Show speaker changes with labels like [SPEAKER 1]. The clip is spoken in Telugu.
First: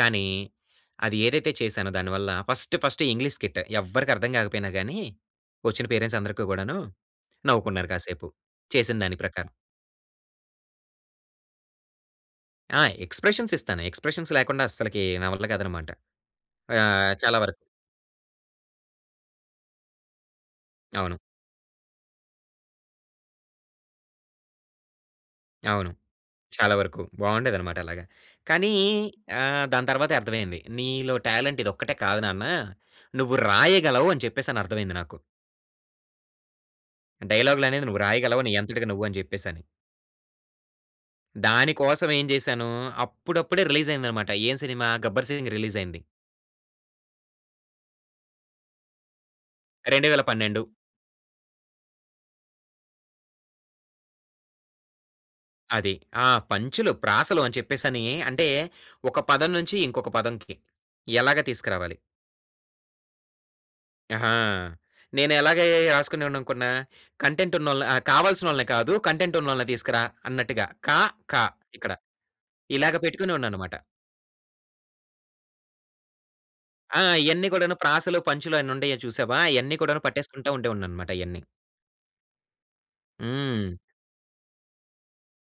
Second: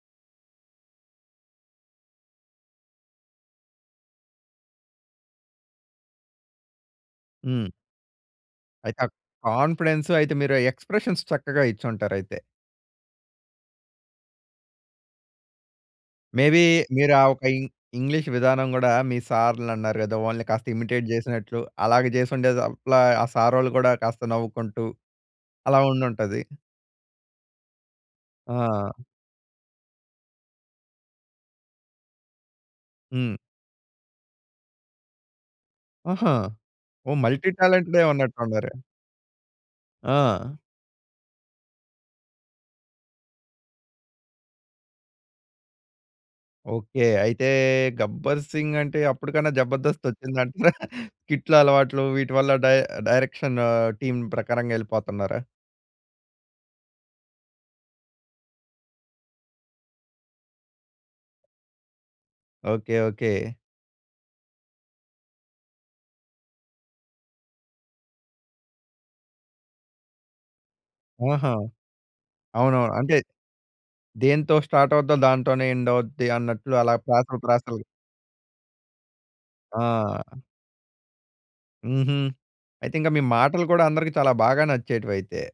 [SPEAKER 1] కానీ, అది ఏదైతే చేసానో దాని వల్ల ఫస్ట్ ఫస్ట్ ఇంగ్లీష్ స్కిట్. ఎవ్వరికీ అర్థం గాకపోయినా గాని, ఒచ్చిన పేరెంట్స్ అందరికి గూడాను
[SPEAKER 2] హ్మ్.
[SPEAKER 1] నవ్వుకున్నారు కాసేపు. చేసిన
[SPEAKER 2] అయితే ఆ
[SPEAKER 1] దాని ప్రకారం.
[SPEAKER 2] కాన్ఫిడెన్స్ అయితే మీరు ఆ ఎక్స్‌ప్రేషన్స్ చక్కగా ఇచ్చుంటారైతే.
[SPEAKER 1] ఆ! ఎక్స్‌ప్రేషన్స్ ఇస్తాను, ఎక్స్‌ప్రేషన్స్ లేకుండా అసలకి నా వల్ల కాదనమాట.
[SPEAKER 2] మే బీ మీరు
[SPEAKER 1] ఆహ్,
[SPEAKER 2] ఆ
[SPEAKER 1] చాలా
[SPEAKER 2] ఒక
[SPEAKER 1] వరకు
[SPEAKER 2] ఇం ఇంగ్లీష్ విధానం గూడా, మీ సారులన్నారు గదా, వాళ్ళని కాస్త ఇమిటేట్
[SPEAKER 1] అవును.
[SPEAKER 2] జేసినట్లు అలాగ జేసిండే అట్లా, ఆ సారోళ్ళు గూడా కాస్త నవ్వుకుంటూ, అలా
[SPEAKER 1] అవును.
[SPEAKER 2] ఉండుంటది.
[SPEAKER 1] చాలా వరకు బావుండేదన్నమాట అలాగా. కానీ
[SPEAKER 2] ఆ!
[SPEAKER 1] ఆహ్, దాని తర్వాతే అర్థమైంది. నీలో టాలెంట్ ఇదొక్కటే కాదు నాన్న, నువ్వు
[SPEAKER 2] హ్మ్.
[SPEAKER 1] రాయగలవు అని చెప్పేసని అర్థమైంది నాకు.
[SPEAKER 2] ఆహా! ఓహ్! మల్టీ
[SPEAKER 1] డైలాగులనేది నువ్వు
[SPEAKER 2] టాలెంటెడే ఉన్నట్టు
[SPEAKER 1] రాయగలవు నీ
[SPEAKER 2] ఉండరె.
[SPEAKER 1] అంతటికి నువ్వు అని జెప్పేసని.
[SPEAKER 2] ఆ!
[SPEAKER 1] దాని కోసం ఏం జేశాను, అప్పుడప్పుడే రిలీజ్ అయిందన్నమాట ఏం సినిమా, 'గబ్బర్ సింగ్' రిలీజ్ అయింది.
[SPEAKER 2] ఓకే. అయితే 'గబ్బర్ సింగ్' అంటే అప్పడికన్నా 'జబర్దస్త్'
[SPEAKER 1] 2012.
[SPEAKER 2] ఒచ్చిందంటారా, స్కిటుల అలవాట్లు వీటివల్ల డై డైరెక్షన్ టీమ్ ప్రకారంగా ఎళ్ళిపోతున్నారా?
[SPEAKER 1] అది. ఆ! పంచులు, ప్రాసలు అని చెప్పేసని, అంటే ఒక పదం నుంచి ఇంకొక పదంకి, ఎలాగా తీసుకురావాలి.
[SPEAKER 2] ఓకే. ఓకే.
[SPEAKER 1] ఆహా! నేను ఎలాగే రాసుకునేవాడిననుకున్న, కంటెంట్ ఉన్నోళ్ళ ఆహ్, కావాల్సినోళ్ళని కాదు కంటెంట్ ఉన్నోళ్ళని తీసుకురా అన్నట్టుగా కా, కా,
[SPEAKER 2] ఆహా!
[SPEAKER 1] ఇక్కడ.
[SPEAKER 2] అవునవును.
[SPEAKER 1] ఇలాగ
[SPEAKER 2] అంటే,
[SPEAKER 1] పెట్టుకునే‌వాడిన్నాన్నమాట.
[SPEAKER 2] దేంతో స్టార్ట్ అవుద్దో దాంతోనే ఎండ్ అవుద్ది అన్నట్లు అలా
[SPEAKER 1] ఆ!
[SPEAKER 2] ప్రాసలు,
[SPEAKER 1] ఇయన్ని గూడాను
[SPEAKER 2] ప్రాసలు.
[SPEAKER 1] ప్రాసలు, పంచులు అన్నీ ఉండేయి చూసావా? అయన్నీ కూడాను
[SPEAKER 2] ఆ!
[SPEAKER 1] పట్టేసుకుంటూ ఉండేవాడిని అన్నమాట ఇయన్నీ.
[SPEAKER 2] హుహు. అయితింకా మీ మాటలు
[SPEAKER 1] హ్మ్.
[SPEAKER 2] గూడా అందరికి చాలా బాగా నచ్చేటివి అయితే.